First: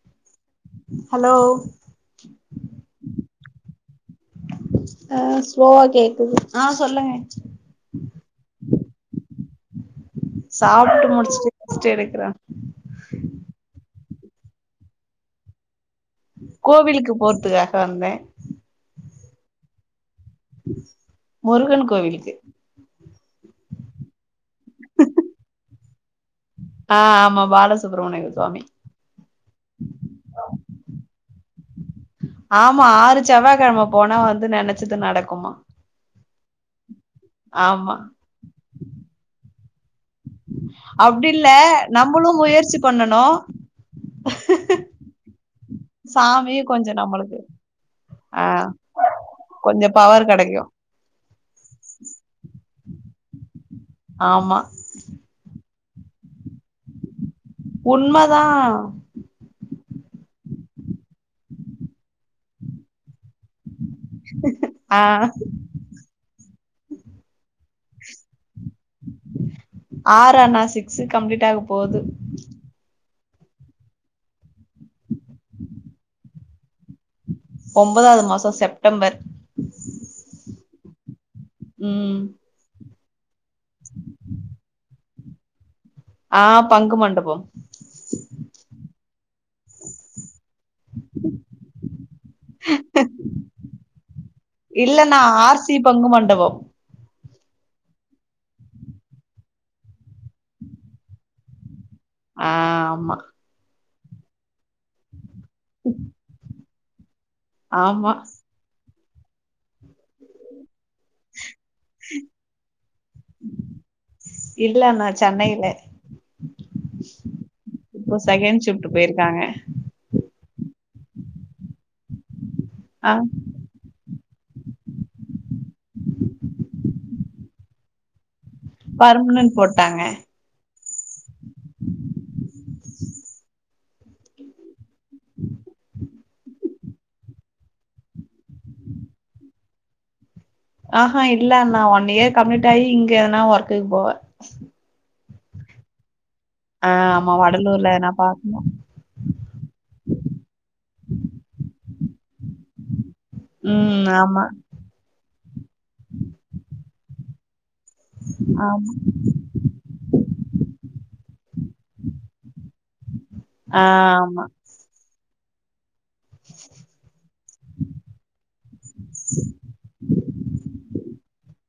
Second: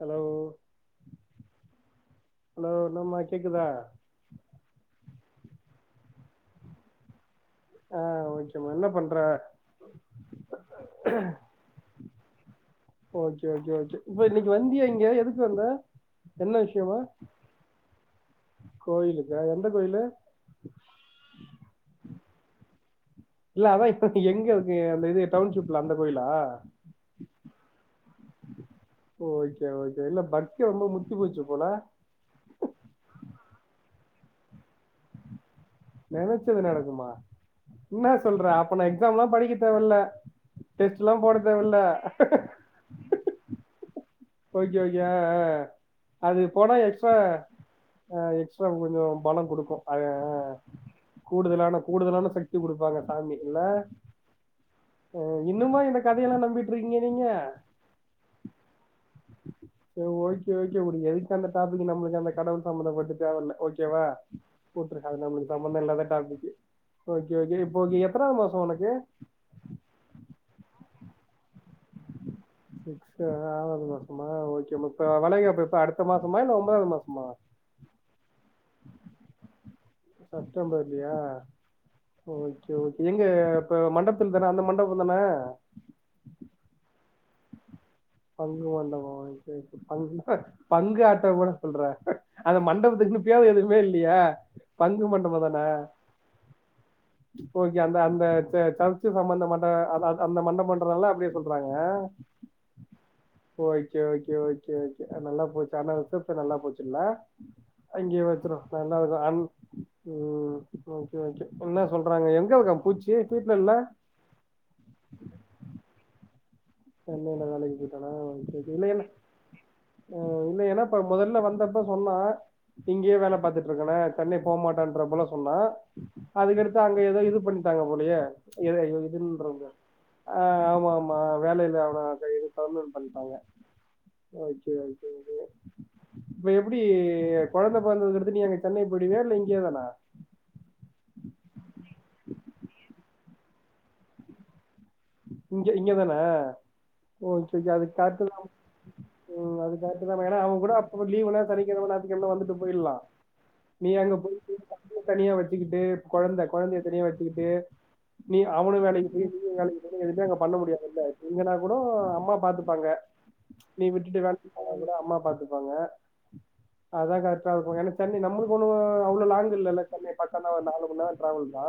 hello hello hello இன்னாம்மா கேக்குதா அ ஸ்லோவா கேக்குது அ சொல்லுங்க அ ஓகேம்மா என்ன பண்ற சாப்ட்டு முடிச்சுட்டு ரெஸ்ட்டு எடுக்ற ஓகே ஓகே ஓகே இப்ப இன்னைக்கு வந்தியா இங்க எதுக்கு வந்த என்ன விஷயமா கோவிலுக்கு போறதுக்காக வந்த கோயிலுக்கா எந்த கோயிலு முருகன் கோவிலுக்கு இல்ல அதா இப்ப எங்க இருக்கு அந்த இது டவுன்ஷிப்ல அந்த கோயிலா அ ஆமா பாலசுப்ரமணியகள் சுவாமி ஓகே ஓகே இல்ல பக்தி ரொம்ப முத்தி போச்சு போல ஆமா ஆறு செவ்வாகிழம போனா வந்து நினச்சது நடக்குமா நெனைச்சது நடக்குமா ஆமா என்ன சொல்ற அப்ப நா எக்ஸாம் எல்லா படிக்க தேவ இல்ல டெஸ்ட் எல்லா அப்டி போட தேவ இல்ல நம்மளு முயற்சி பண்ணனு ஓகே ஓகோ ஆ ஆ அது சாமியு போனா கொஞ்சோ எக்ஸ்ட்ரா நம்மளுக்கு ஆ எக்ஸ்ட்ரா கொஞ்ச பண கொடுக்கு கொஞ்சோ ஆ பவர் ஆ கெடைக்கு கூடுதலான கூடுதலான சக்தி கொடுப்பாங்க சாமி இல்ல ஆமா ஆ இன்னுமா இந்த கதையெல்லா நம்பிட்டு இருக்கீங்க நீங்க உண்ம தா ஓகே ஓகே வுடு எதுக்கு அந்த டாபிக் நம்மளுக்கு அந்த கடவுள் சம்மந்தப்பட்ட தேவயில்ல ஓகேவா ஆ கூப்டுருக்காங்க நம்முளுக்குதா ரொம்ப நல்ல டாபிக்கு ஓகே ஓகே இப்போ எத்தனாவது மாசோ உனக்கு ஆறு அண்ணா சிக்ஸ் கம்ப்ளீட் ஆக போகுது சிக்ஸ் அ ஆறாவது மாசமா ஓகே இப்ப வளைகாப்பு எப்ப அடுத்த மாசமா இல்ல ஒன்பதாவது மாசமா ஒன்பதாவது மாசோ செப்டம்பர் செப்டம்பர்லையா ம் ஓகே ஓகே எங்க இப்ப மண்டபத்துல தான அந்த மண்டபம் தான ஆ பங்கு மண்டபோ பங்கு மண்டபோ சேரி சேரி பங்குல பங்கு ஆட்ட கூட சொல்ற அந்த மண்டபத்துக்குன்னு பேரு எதுவுமே இல்லையா இல்ல பங்கு அண்ணா மண்டபம் தானே ஆர் சி பங்கு மண்டபம் ஓகே அந்த அந்த ச சர்ச்சு சம்பந்த மண்ட அ அ அந்த மண்டபன்றனால அப்டி சொல்றாங்க ஆ ஆமா ஓகே ஓகே ஓகே ஓகே நல்லா போச்சு ஆனா ரிஷப்சன் நல்லா போச்சுல்ல ஆமா அங்கே வச்சுருவோ நல்லதுதா அன் ம் ஓகே ஓகே என்ன சொல்றாங்க எங்க இருக்க பூச்சி வீட்ல இல்ல இல்ல அண்ணா சென்னையில சென்னையில தா தங்கி இருக்கானா இப்போ சேரி செகண்ட் சேரி இல்ல ஷிஃப்ட் என்ன போயிருக்காங்க ஆ இல்ல ஏன்னா இப்ப முதல்ல வந்தப்ப சொன்னா ஆ இங்கேயே வேல பாத்துட்டு இருக்கன சென்னை போகமாட்டன்ற போல சொன்னா அதுக்கடுத்து அங்க ஏதோ இது பண்ணித்தாங்க போலேயே எது பர்மனன்ட் இதுன்றீங்க போட்டாங்க ஆ ஆமா ஆமா வேல இருக் அவன கைது கர்னூல் பண்ணிடாங்க ஓகே ஓகே இப்ப எப்டி கொழந்த பொறந்ததுக்கு அடுத்து நீ எங்க சென்னை போயிடுவயா இல்ல இங்கயே தானா ஆஹா இல்ல அண்ணா ஒன் இயர் கம்ப்ளீட் ஆகி இங்க எதனா ஒர்க்குக்கு போவே இங்க இங்கதான ஆ ஆமா ஓகே ஓகே அதுவு வடலூர்ல எதனா கரெக்ட்டுதா பாக்கணு ம் அது கரெக்ட்டு தா ஏன்னா அவுங்க கூட அப்பப்ப லீவ்ல சனிக்கெழம ஞாயித்துக்கெழம வந்துட்டு போயிர்லா நீ ம் அங்க ஆமா போயிட்டு தம்பிய தனியா வச்சிக்கிட்டு கொழந்த கொழந்தைய தனியா வச்சிக்கிட்டு நீ அவனு ஆமா வேலைக்கி போய் நீயு வேலக்கி இது அங்க பண்ண முடியாதுல்ல இங்கன்னா கூட அம்மா பாத்துப்பாங்க ஆ நீ விட்டுட்டு ஆமா வேலைக்கி போலா அது கூட அம்மா பாத்துப்பாங்க அதா கரெக்டா இருக்கு ஏன்னா சென்னை நம்மளுக்கு ஒண்ணு அவ்ளோ லாங் இல்லல்ல சென்னை பக்கந்தா ஒரு நாலு மணி நேரோ அவ்ளதா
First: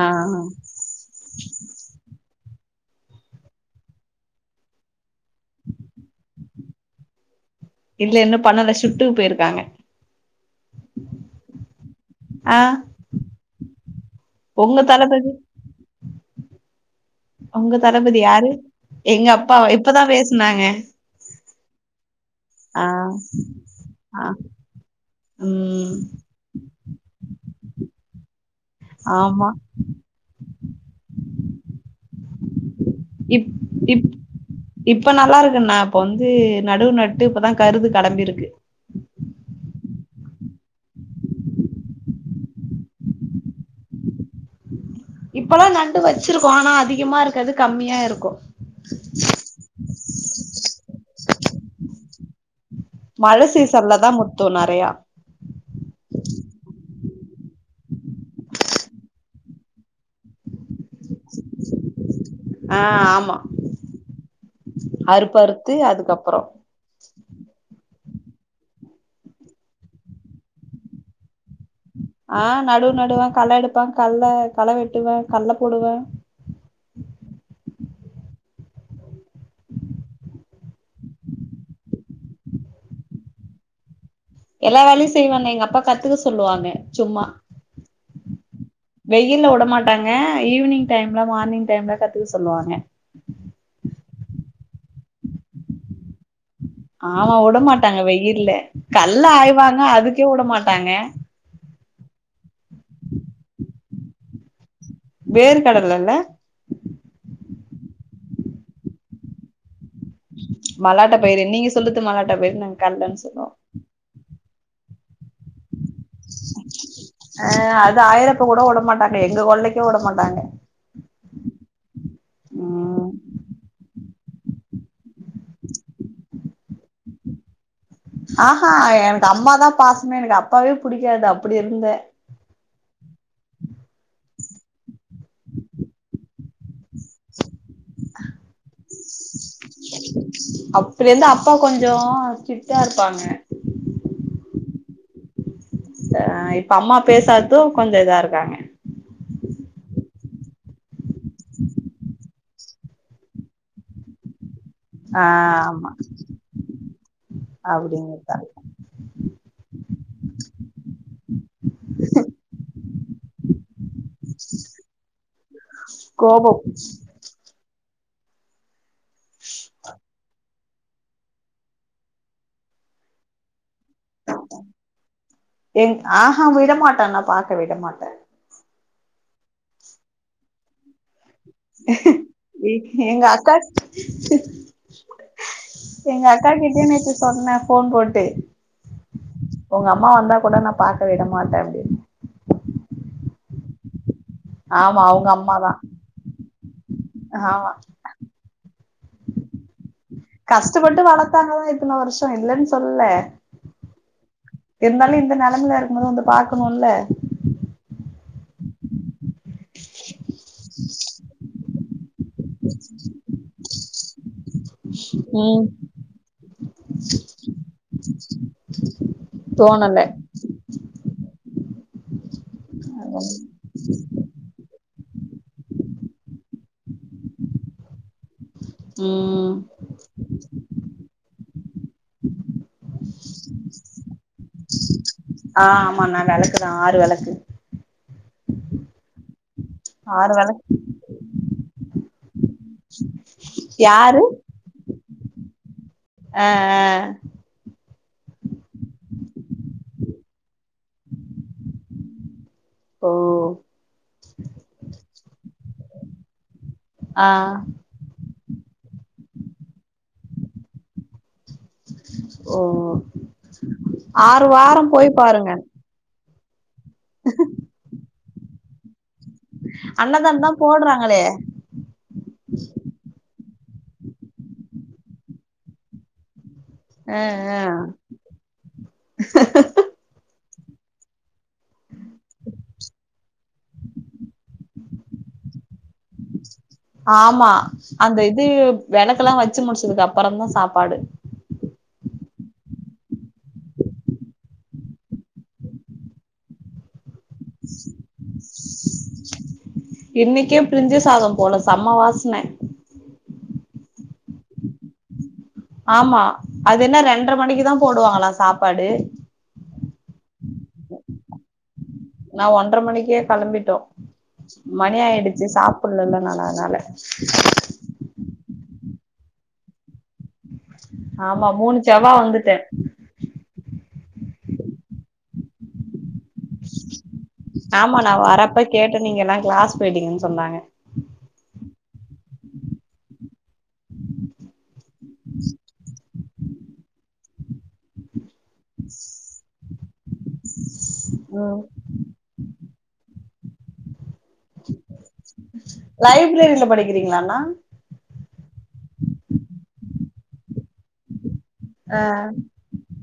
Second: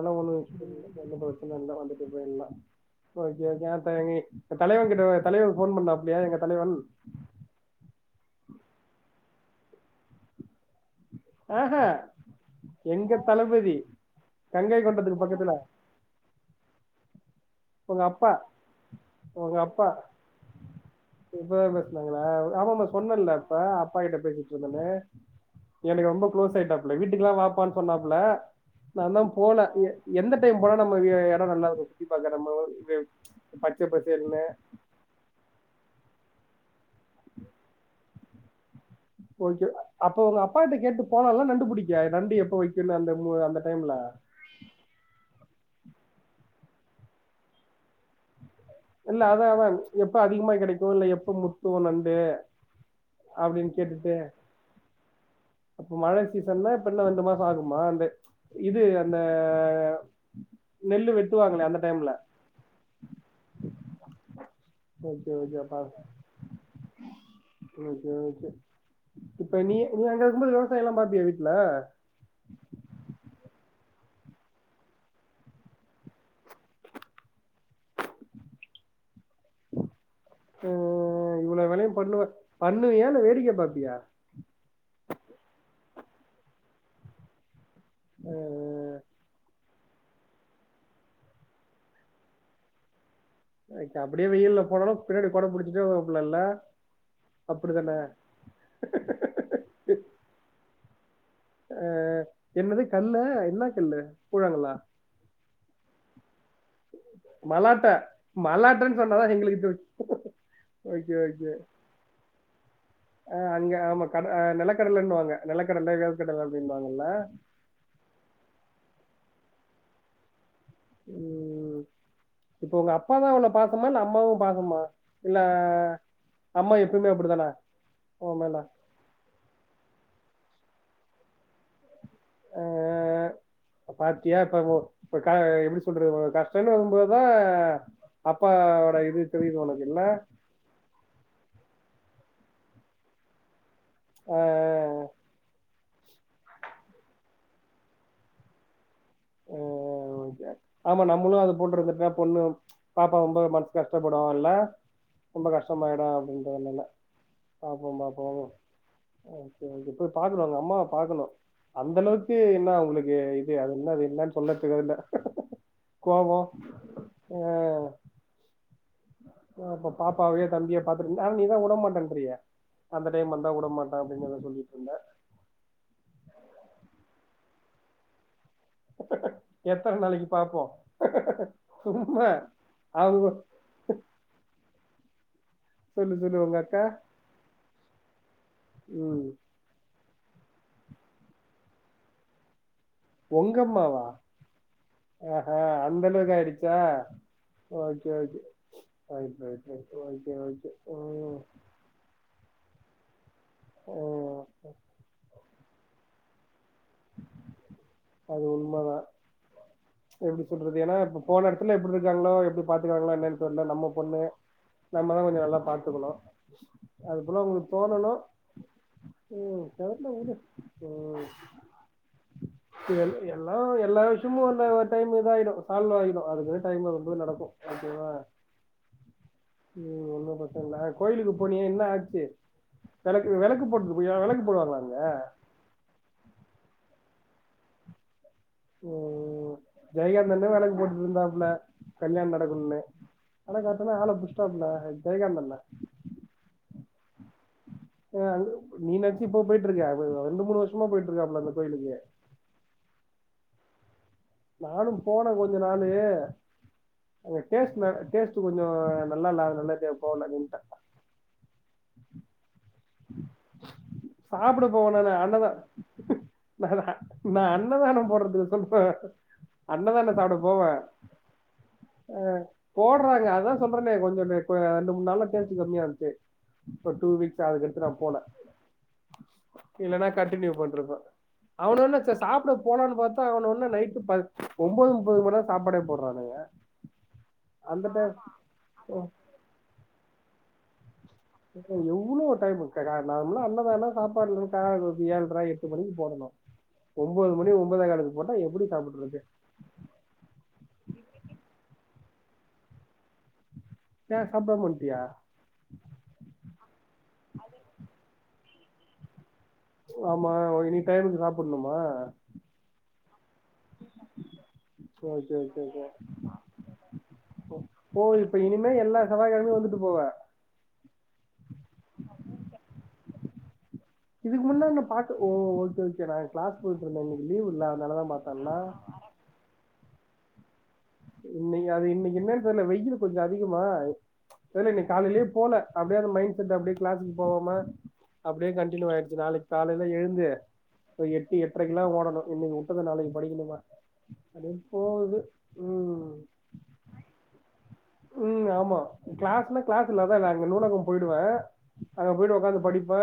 ஆ ஒண்ணு விஷயோ இல்ல எந்த பிரச்சன இல்ல வந்துட்டு போயிர்லா ஓகே ஓகே இப்ப தலைவன் கிட்ட தலைவனுக்கு ஃபோன் பண்ணாப்லயா எங்க தலைவன் இல்ல இன்னு பண்ணல சிப்டுக்கு போயிருக்காங்க ஆஹா ஆ எங்க தளபதி உங்க கங்கை கொண்டதுக்கு தளபதி பக்கத்துல உங்க தளபதி யாரு எங்க உங்க அப்பாவா அப்பா இப்பதா பேசுனாங்க இப்பதா பேசுனாங்களா ஆமா ஆமா ஆ சொன்னல்ல அப்ப அப்பா கிட்ட ஆ பேசிட்டு இருந்தேன்னு ம் எனக்கு ரொம்ப க்ளோஸ் ஆயிட்டாப்புல வீட்டுக்குல்லா வாப்பான்னு சொன்னாப்புல நா தா ஆமா போல எந்த டைம் போனா நம்ம எடோ நல்லா இருக்கு சுத்தி பாக்க நம்ம இப் பச்ச இப் பசேல்னு இப்ப நல்லா இருக்குண்ணா இப்ப வந்து நடுவு நட்டு இப்பதா கருது கெளம்பிருக்கு ஓகே அப்ப உங்க அப்பா கிட்ட கேட்டு போலால்ல நண்டுபிடிக்க நண்டு எப்ப வைக்கு அந்த அந்த டைம்ல இப்பல்லா நண்டு வச்சிருக்கு ஆனா அதிகமா இருக்காது கம்மியா இருக்கு இல்ல அதா அதா எப்ப அதிகமா கெடைக்கு இல்ல எப்ப முத்து நண்டு மழ சீசன்ல தா முத்து நெறையா மழ சீசன்னா இப்ப இன்னு ரெண்டு மாசோ ஆகுமா அந்த இது அந்த நெல்லு வெட்டுவாங்களே அந்த டைம்ல ஆ ஆமா ஓகே அருப்பறுத்து ஓகேப்பா அதுக்கப்பறோ ஓகே ஓகே இப்ப நீ நீ அங்க இருக்கும்போது விவசாயோல்லா பாப்பியா வீட்ல ஆ நடுவு நடுவே கள எடுப்பே கல்ல களை வெட்டுவே கல்ல போடுவே ம் இவ்ளோ வேலையு பண்ணுவ பண்ணுவியா இல்ல வேடிக்க பாப்பியா எல்லா வேலையு செய்வோண்ணே எங்க அப்பா கத்துக்க சொல்லுவாங்க சும்மா ஆ வெயில்ல விடமாட்டாங்க ஈவினிங் டைம்ல மார்னிங் டைம்ல கத்துக்க சொல்லுவாங்க ஓகே அப்டியே வெயில்ல போனாலு பின்னாடி கொட புடிச்சிட்டே வரூவாப்ல இல்ல ஆமா விடமாட்டாங்க வெயில்ல கல்ல ஆய்வாங்க அதுக்கே விடமாட்டாங்க ஆ என்னது கல்ல என்ன கல்லு கூழாங்கல்லா வேர்கடல இல்ல மலாட்ட மலாட்டன்னு சொன்னாதா எங்களுக்கு தெரியு மலாட்ட பயிரு நீங்க சொல்லுது மலாட்ட பயிரு நாங்க கல்லன்னு ஆ சொல்லுவோ அங்க ஆமா கட ஆ நெலக்கடலன்னுவாங்க நெலக்கடல வேர்க்கடல அப்டின்னு வாங்கல்ல ஆ அதா ஆயிர இப்ப கூட விட மாட்டாங்க எங்க கொள்ளைக்கும் விட மாட்டாங்க இப்ப உங்க அப் ம் அப்பா தா உன்ன பாக்குமா இல்ல அம்மா தா உன்ன பாக்குமா இல்ல நம்ம எப்பவுமே அப்டித்தானே ஆ எனக்கு அம்மா தா பாசமே எனக்கு அப்பாவே பிடிக்காது அப்டி இருந்தே ஆ ஆ பாத்தியா இப்ப இப்ப எப்டி சொல்றது கஷ்டம்ன்னு வரும் போது தா அப்பாவோட இது தெரியு உனக்கு இல்ல அப்பயிலேயிருந்து அப்பா கொஞ்ச ஸ்டிக்டா இருப்பாங்க ஆ ஆ ஆ இப்ப அம்மா பேசாதது கொஞ்ச இதா இருக்காங்க ஓ ஓ ஆமா நம்மளு அது போட்டு இருந்துட்டா பொண்ணு பாப்பா ரொம்ப மனசு கஷ்டப்படு இல்ல ஆ ரொம்ப ஆமா கஷ்டமாயிடும் அப்டின்றதுனாலே பாப்போ பாப்போ அப்டிங்கிறதா பாக்கணு உங்க அம்மாவ பாக்கணு அந்தளவுக்கு என்ன அவங்களுக்கு இது அது என்ன அது அதெல்லா சொல்லறதுக்கு இது இல்ல கோவம் கோபம் ஆ இப்ப பாப்பாவையோ தம்பியையோ பாத்துட்டிருந்தா ஆனா நீ தா விடமாட்டேன்றியே அந்த டைம் வந்தா விடமாட்ட அப்படின்னு தா சொல்லிட்டு இருந்தே எங் ஆஹா விடமாட்டேன் நா பார்க்க விடமாட்டேன் எத்தனை நாளைக்கு பார்ப்போம் எங்க அக்கா சொல்லு எங்க சொல்லு அக்கா உங்க கிட்டேனுச்சு சொன்னே போன் போட்டு ம் உங்க அம்மா வந்தா கூட நான் பார்க்க விட மாட்டேன் அப்படின்னு உங்கம்மாவா ஆமா அவங்க ஆ ஹ அம்மாதான் அந்த அளவுக்கு ஆயிடுச்சா ஆமா okay right right right okay okay கஷ்டப்பட்டு ம் வளர்த்தாங்கதான் இத்தனை வருஷம் இல்லைன்னு சொல்லுல ம் இருந்தாலும் இந்த நிலைமைல இருக்கும் போது வந்து பாக்கணுமில்ல அது உண்மை தான் எப்படி சொல்றது ஏன்னா இப்போ போன இடத்துல எப்படி இருக்காங்களோ எப்படி பார்த்துக்கறாங்களோ என்னென்னு தெரியலை நம்ம பொண்ணு நம்மதான் கொஞ்சம் நல்லா ம் பார்த்துக்கணும் அது போல உங்களுக்கு தோணணும் ம் தோணல கெடக்குட்டும் விடு ம் எல்லாம் எல்லாம் சும்மா அந்த ஒரு டைம் இத ஆயிடும் சால்வ் ஆயிடும் அதுக்கு டைம் வரும் போது அது போல நடக்கும் ம்ம் ம் ஒன்னும் பசம் இல்லை கோயிலுக்கு போனியே என்ன ஆச்சு விளக்கு விளக்கு போட்டு போயி விளக்கு போடுவாங்களா அங்க ஆ ஆமாண்ணா விளக்கு தான் ஆறு விளக்கு ம் ஜெயா இந்த விளக்கு போட்டுட்டு இருந்தா கல்யாணம் நடக்குணுனு ஆனா காட்டனா ஆள யாரு புடுச்சுட்டாப்புல ஜெயகாந்தண்ணன் ஆ ஆ ஆ நீ நச்சு இப்போ போயிட்டு இருக்க ரெண்டு மூணு வருஷமா போயிட்டு இருக்காப்பல அந்த கோயிலுக்கு ஓ நானும் போனேன் கொஞ்சம் நாளு ஆ அங்க டேஸ்ட் டேஸ்ட் கொஞ்சம் நல்லா இல்ல அது நல்லா போகல நின்ட்ட ஓ ஆறு சாப்பிட வாரம் போவேன் நானு போய் அன்னதா பாருங்க நா நான நா அன்னதானம் போடுறதுக்கு சொல்லுர அண்ணதான சாப்பிட அன்னதானம் தான் போவே போடுறாங்களே அ போடுறாங்க அதா சொல்றேனே கொஞ்சம் ரெண்டு மூணு நாள்ல டேஸ்ட் கம்மியா இருந்துச்சு இப்ப டூ ஆ வீக்ஸ் ஆ அதுக்குடுத்து நா போல இல்ன்னா கண்டடினியூ பண்ருப்பே அவன என்ன சாப்பிட போலான்னு பார்த்த ஒன்ன நைட்டு ப ஒன்பது முப்பது மணிதா சாப்பாடே போடுராங்க ஆமா அந்த இது விளக்கெல்லா வச்சு முடிச்சதுக்கு அப்புறம்தா சாப்பாடு எவ்வளவு டைம் நார்மலா அண்ணதான சாப்பாடுல ஏழுா ர எட்டு மணிக்கு போடணு ஒன்பது மணி ஒன்பதே கால்க்கு போட்டா எப்படி சாப்பிட்ரது இன்னைக்கே பிரிஞ்சு சாத போல சம்ம வாசன ஏ சாப்பிடாம வந்துடைய ஆமா அது என்ன ரெண்டர மணிக்கு தா போடுவாங்களா சாப்பாடு ஆமா இனி டைமுக்கு சாப்பிடணுமா நா ஒன்றர மணிக்கே கிளம்பிட்டோம் மணி ஓகே ஆயிடுச்சு ஓகே ஓகே சாப்பிடலல்ல நானு அதனால ஒ இப்ப இனிமே எல்லா செவ்வாய் கிழமை வந்துட்டு போவா ஆமா மூணு செவ்வா வந்துட்ட இதுக்கு முன்னாங்க பா்த்த ஓ ஓகே ஓகே நா கிளஸ் போயிட்டுந்த அன்னைக்கி லீவ்ல ஆமா அதனால தா பார்த்த நா வரப்ப கேட்டே நீங்க எல்லா கிளாஸ் போயிட்டீங்கன்னு சொன்னாங்க இன்ன அது இன்னைக்கு என்னன்னு தெரியல வெயில் கொஞ்ச அதிகமா தெரியல நீ காலையிலயே போல அப்டியே அந்த மைண்ட் செட் அப்டியே கிளாஸ்க்கு போவாம அப்டியே கண்டினியூ ஆயிடுச்சு நாளைக்கு காலையில எழுந்து இப்ப எட்டு ம் எட்டரைக்கெல்லா ஓடணு இன்னைக்கு விட்டத நாளைக்கு படிக்கணுமா அதுப்போகுது லைப்ரரியில படிக்கிறீங்களாண்ணா ம் ஆமா கிளாஸ்ல்லா கிளாஸ் இல்லாதா அங்க நூலக போயிடுவ ஆ அங்க போயிட்டு உக்காந்து படிப்ப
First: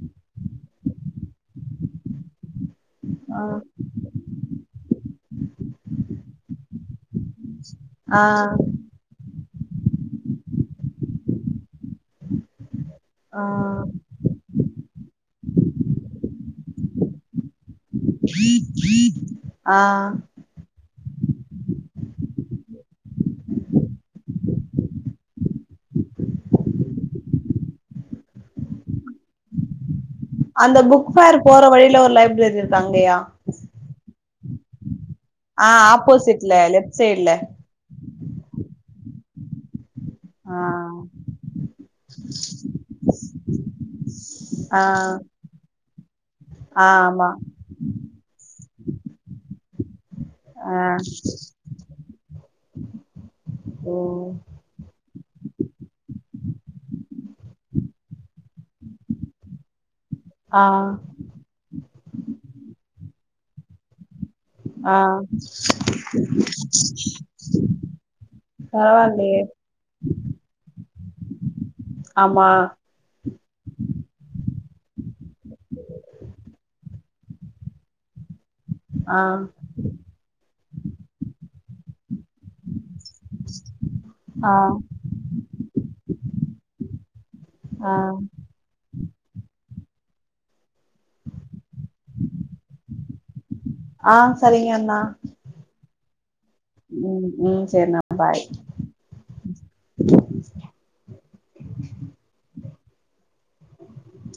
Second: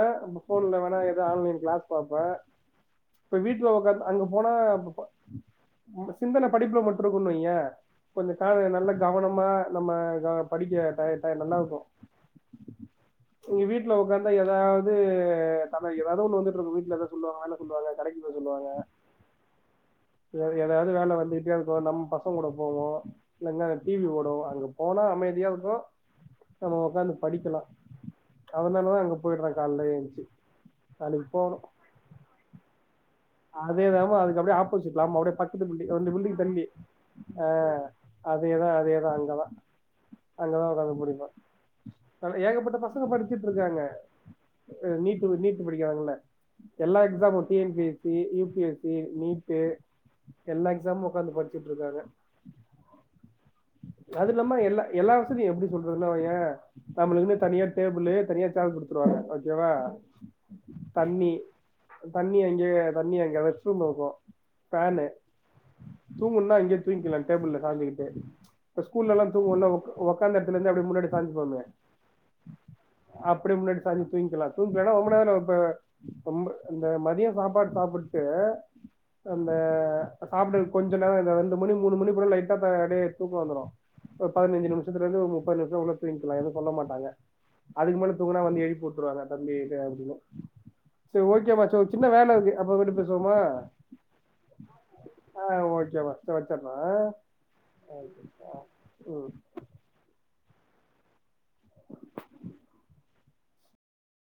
போன்ல வேணா ஏதாவது ஆன்லைன் கிளாஸ் பாப்பே இப்ப ஆ வீட்ல உக்காந்து அங்க போனா சிந்தன படிப்புல மட்டு இருக்குனு வைய ஆ கொஞ்ச கால நல்ல கவனமா நம்ம படிக்க நல்லா இருக்கு ஆ இங்க வீட் விட்ல உட்காந்தா ஏதாவது ஏதாவது ஒண்ணு வந்துட்டு இருக்கு வீட்ல ஏதாவது சொல்லுவாங்க சொல்லுவாங்க கடைக்கு போக சொல்லுவாங்க ஆ எதாவது வேல வந்துட்டேயே இருக்கு நம்ம பசங்க கூட போவோ இல்லன டிவி ஓடு அங்க போனா அமைதியா இருக்கு நம்ம உக்காந்து படிக்கலா அதனால தா அங்க போயிட்ற காலைல ஏந்திருச்சு அந்த புக் ஃபேர் போற வழியில ஒரு லைப்ரரி இருக்க அங்கயா அதே தாமா அதுக்கு அப்டியே ஆப்போசிட்லாம அப்டியே பக்கத்து ஆ பில்டி அந்த பில்டிங் ஆப்போசிட்ல தள்ளி லெஃப்ட் சைட்ல ஆ அதேதா அதேதா அங்கதா ஆ அங்கதா உட்காந்து படிப்ப ஏகப்பட்ட பசங்க படிச்சட்டு இருக்காங்க ஆ நீட் நீட் படிக்கிறாங்கள ஆ எல்லா ஆமா exam T N P C U P S C NEET எல்லா ஆ எக்ஸாமு உட்காந்து படிச்சிரு இருக்காங்க ஓ அது இல்லாம எல்லா எல்லா வசதி எப்டி சொல்றதுன்னு வையே நம்மளுக்குன்னு தனியா டேபுள்ளு தனியா சேர் குடுத்துருவாங்க ஓகேவா ஆ நீ தண்ணி அங்யே தண்ணி அங்க ரெஸ்ட் ரூம் இருக்கு ஆ பேனு தூங்குன்னா இங்யே தூய்ங்க்கிலா டேபுள்ல சாஞ்சிகிட்டு ப்ப ஸ்கூல்லல்லா பரவாயில்லையே தூங்குவோல உக்கு ஒக்காந்த எடத்துலுந்தே அப்டே முன்னாடி சாஞ்சிப்போமே ஆமா அப்டி முன்னாடி சாஞ்சி தூய்க்கிலா தூங்லன்னா ரொம்ப நேரோ இப்ப ரொம்ப இந்த மதியோ சாப்பாட் சாப்புட்டு ஆ அந்த சாப்டு கொஞ்சு நேர இந்த ரெண்டு மணி மூணு மணி போல லைட்டா பே அப்டே தூக்க வந்துரு ஒரு ஆ பதினஞ்சி நிம்ஷத்து லுந்து ஒரு முப்பது நிமிஷோ உள்ள தூய்க்கிலா எது சொல்ல மாட்டாங்க ஆ அதுக் மேல தூங்கனா வந்து எழிப் வுட் துருவாங்க தம்பி இது அப்டின்னு செ ஓகே பா ச்சோ சின்ன வேலருக்கு அப்ற விட்டு பேசுவோமா ஆ சரிங்கண்ணா ஆ ஓகே மா ச வச்சட்ற ம் ஆ சரிண்ணா சே பாய் ஆ உ